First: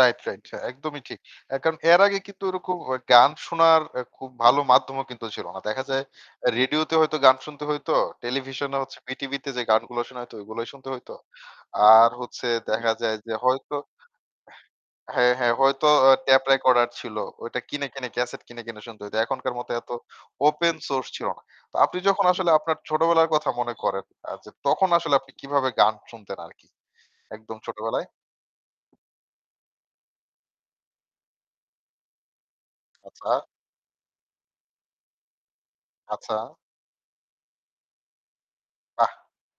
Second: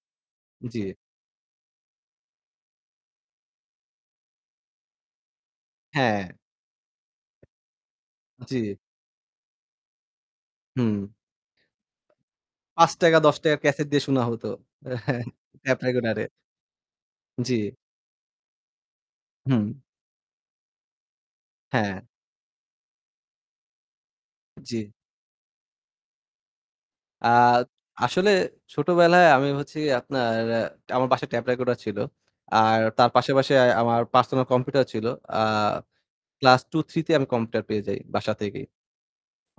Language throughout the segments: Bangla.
রাইট, রাইট হ্যাঁ, জ্বী। একদমই ঠিক, এ কারণ এর আগে কিন্তু ওরকম ও গান শোনার আ খুব ভালো মাধ্যমও কিন্তু ছিল না। দেখা যায় হ্যাঁ। রেডিওতে হয়তো গান শুনতে হইত। জ্বী। টেলিভিশনে হচ্ছে বিটিভিতে যে গানগুলো শুনা হইতো ঐগুলাই শুনতে হুম। হইত। আর হচ্ছে পাঁচ দেখা যায় টাকা যে ৳১০ -র হয়তো ক্যাসেট দিয়ে শোনা হত হ্যাঁ, হ্যাঁ হয়তো আ ট্যাপ-রেকর্ডারে। ট্যাপ রেকর্ডার ছিল, ওইটা জ্বি। কিনে, কিনে ক্যাসেট কিনে, কিনে শুনতে হইত, এখনকার মতো হুম। এত ওপেন সোর্স ছিল না। তো আপনি হ্যাঁ। যখন আসলে আপনার ছোটবেলার কথা মনে করেন আ যে জি। তখন আসলে আপনি কিভাবে গান শুনতেন আরকি আ একদম ছোটবেলায়? আসলে ছোটবেলায় আমি হচ্ছি আপনার আমার বাসায় ট্যাপ-রেকর্ডার ছিল। আর তার পাশে, আচ্ছা। পাশে আমার পার্সোনাল কম্পিউটার ছিল আ আচ্ছা। ক্লাস 2, 3 তে আমি কম্পিউটার পেয়ে যাই বাসা থেকেই। বাহ!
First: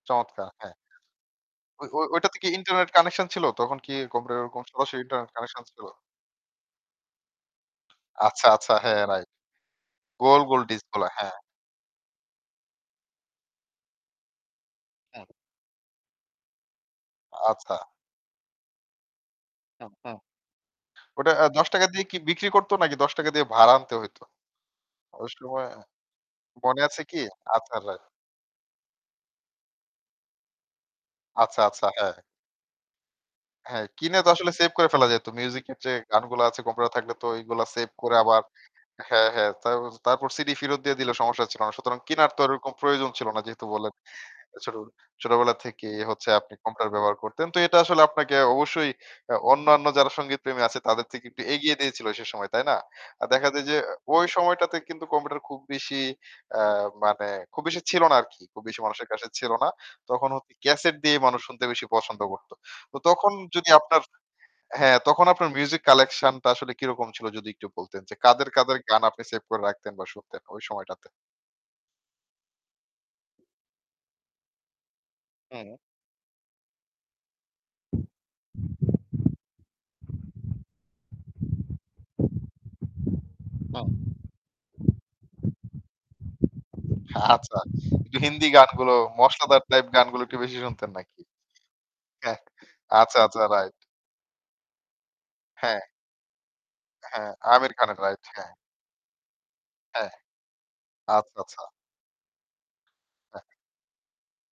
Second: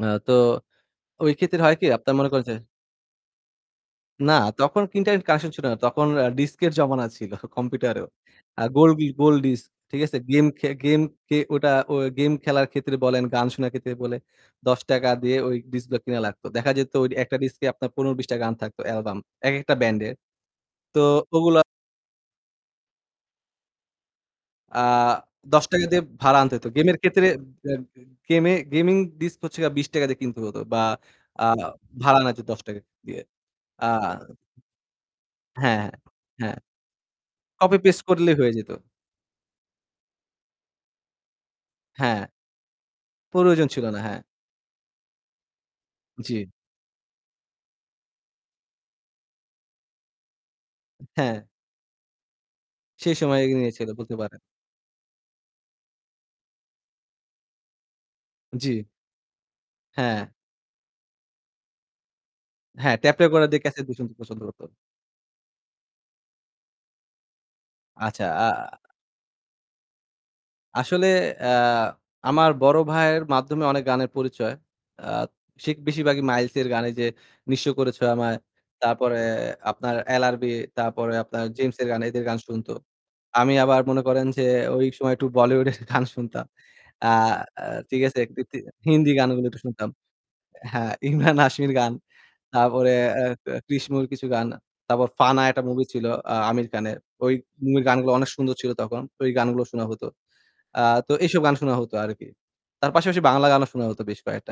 আ তো চমৎকার, হ্যাঁ, ওই ক্ষেত্রে হয় কি হ্যাঁ। ঐ আপনার মনে ঐটাতে করেন কি যে ইন্টারনেট কানেকশন ছিল? তখন কি না কম্পিউটারের ওরকম তখন সরাসরি ইন্টারনেট ইন্টারনেট কানেকশন কানেকশন ছিল না ছিল? তখন আ ডিস্কের জমানা ছিল কম্পিউটারেও। আচ্ছা, আ আচ্ছা, গোল হ্যাঁ ডি রাইট। গোল ডিস্ক। ঠিক আছে? গোল, গেম গোল খে ডিস্ক গেম গুলা হ্যাঁ। কে ওটা অ গেম খেলার ক্ষেত্রে বলেন গান শোনার ক্ষেত্রে বলে ৳১০ হুম। দিয়ে ওই ডিস্কগুলা কিনা লাগতো। দেখা যেত ওই ১টা ডিস্কে আচ্ছা। আপনার ১৫ ২০ টা গান থাকত অ্যালবাম, একেকটা হু, হু। ব্যান্ডের। তো ওটা আ ওগুলা ৳১০ দিয়ে কি বিক্রি করতো নাকি ৳১০ দিয়ে ভাড়া আনতে হইতো? আ ওই দশ সময় টাকা দিয়ে ভাড়া আনতে হত। মনে গেমের আছে কি? ক্ষেত্রে বে আচ্ছা, রাইট। গেমে গেমিং ডিস্ক হচ্ছে গিয়া ৳২০ দিয়ে কিনতে হতো বা আ আচ্ছা, আচ্ছা, হ্যাঁ। ভাড়া আনা যেত ৳১০ দিয়ে। হ্যাঁ, আ কিনে তো আসলে সেভ করে ফেলা যাইত। মিউজিকের হ্যাঁ যে গানগুলা ,হ্যাঁ। আছে কম্পিউটার থাকলেতো ঐগুলা সেভ কপি-পেস্ট করে করলেই আবার হয়ে যেত। হ্যাঁ, হ্যাঁ, তারপ তারপর সিডি ফিরত দিয়ে দিলেও সমস্যা ছিল না। সুতরাং হ্যাঁ। কিনারতো ওরকম প্রয়োজন ছিল না যেহেতু প্রয়োজন ছিল বলেন। না, হ্যাঁ। ছোটবে ছোটবেলা থেকেই হচ্ছে জ্বী। আপনি কম্পিউটার ব্যবহার করতেন তো এটা আসলে আপনাকে অবশ্যই আ অন্যান্য যারা সংগীতপ্রেমী আছে তাদের থেকে একটু হ্যাঁ। এগিয়ে দিয়েছিল সে সময়, তাই না? সেই আর সময় দেখা এগিয়ে যায়যে নিয়েছিল আ বলতে ওই পারেন। সময়টাতে কিন্তু কম্পিউটার খুব বেশি আ মানে খুব বেশি ছিল না আরকি, খুব বেশি জ্বি। মানুষের কাছে ছিল না। হ্যাঁ। তখন হ ক্যাসেট দিয়ে মানুষ শুনতে বেশি পছন্দ করত। তো হ্যাঁ তখন ট্যাপ-রেকর্ডার দিয়ে যদি ক্যাসেট আপনার [unintelligible] পছন্দ করত। হ্যাঁ, তখন আপনার মিউজিক কালেকশনটা আসলে কিরকম ছিল? যদি একটু বলতেন যে আচ্ছা, আ কাদের, কাদের গান আপনি সেভ করে রাখতেন বা শুনতেন ওই আসলে সময়টাতে? আ আমার বড় ভাইয়ের মাধ্যমে অনেক গানের পরিচয়। সে হুম। বেশিরভাগই মাইলসের গানে এইযে নিঃস করেছে আমায় তারপরে আপনার 'এলআরবি' তারপরে আপনার জেমসের গানে এদের গান শুনতো। আমি আবার হুম। মনে করেন যে ঐ সময় একটু বলিউডের গান শুনতাম। আ আচ্ছা। ঠিক একটু আছে? হিন্দি হিদ গানগুলো, হিন্দি গানগুলো একটু মশলাদার টাইপ শুনতাম। গানগুলো একটু বেশি শুনতেন হ্যাঁ, নাকি? ইমরান হাশমির গান, হ্যাঁ, তারপরে আচ্ছা, আ আচ্ছা এ রাইট। 'কৃষ' মুভির কিছু গান তারপর 'ফানা' একটা হ্যাঁ। মুভি ছিল আ আমির খানের। হ্যাঁ, ওই আমির মুভির খানের গানগুলো রাইট, অনেক হ্যাঁ। সুন্দর ছিল তখন, ওই গানগুলো শোনা হত। হ্যাঁ। আ তো আচ্ছা, এইসব গান আচ্ছা। শোনা হতো আরকি তার পাশাপাশি রাইট। বাংলা গানও শোনা হত বেশ কয়েকটা।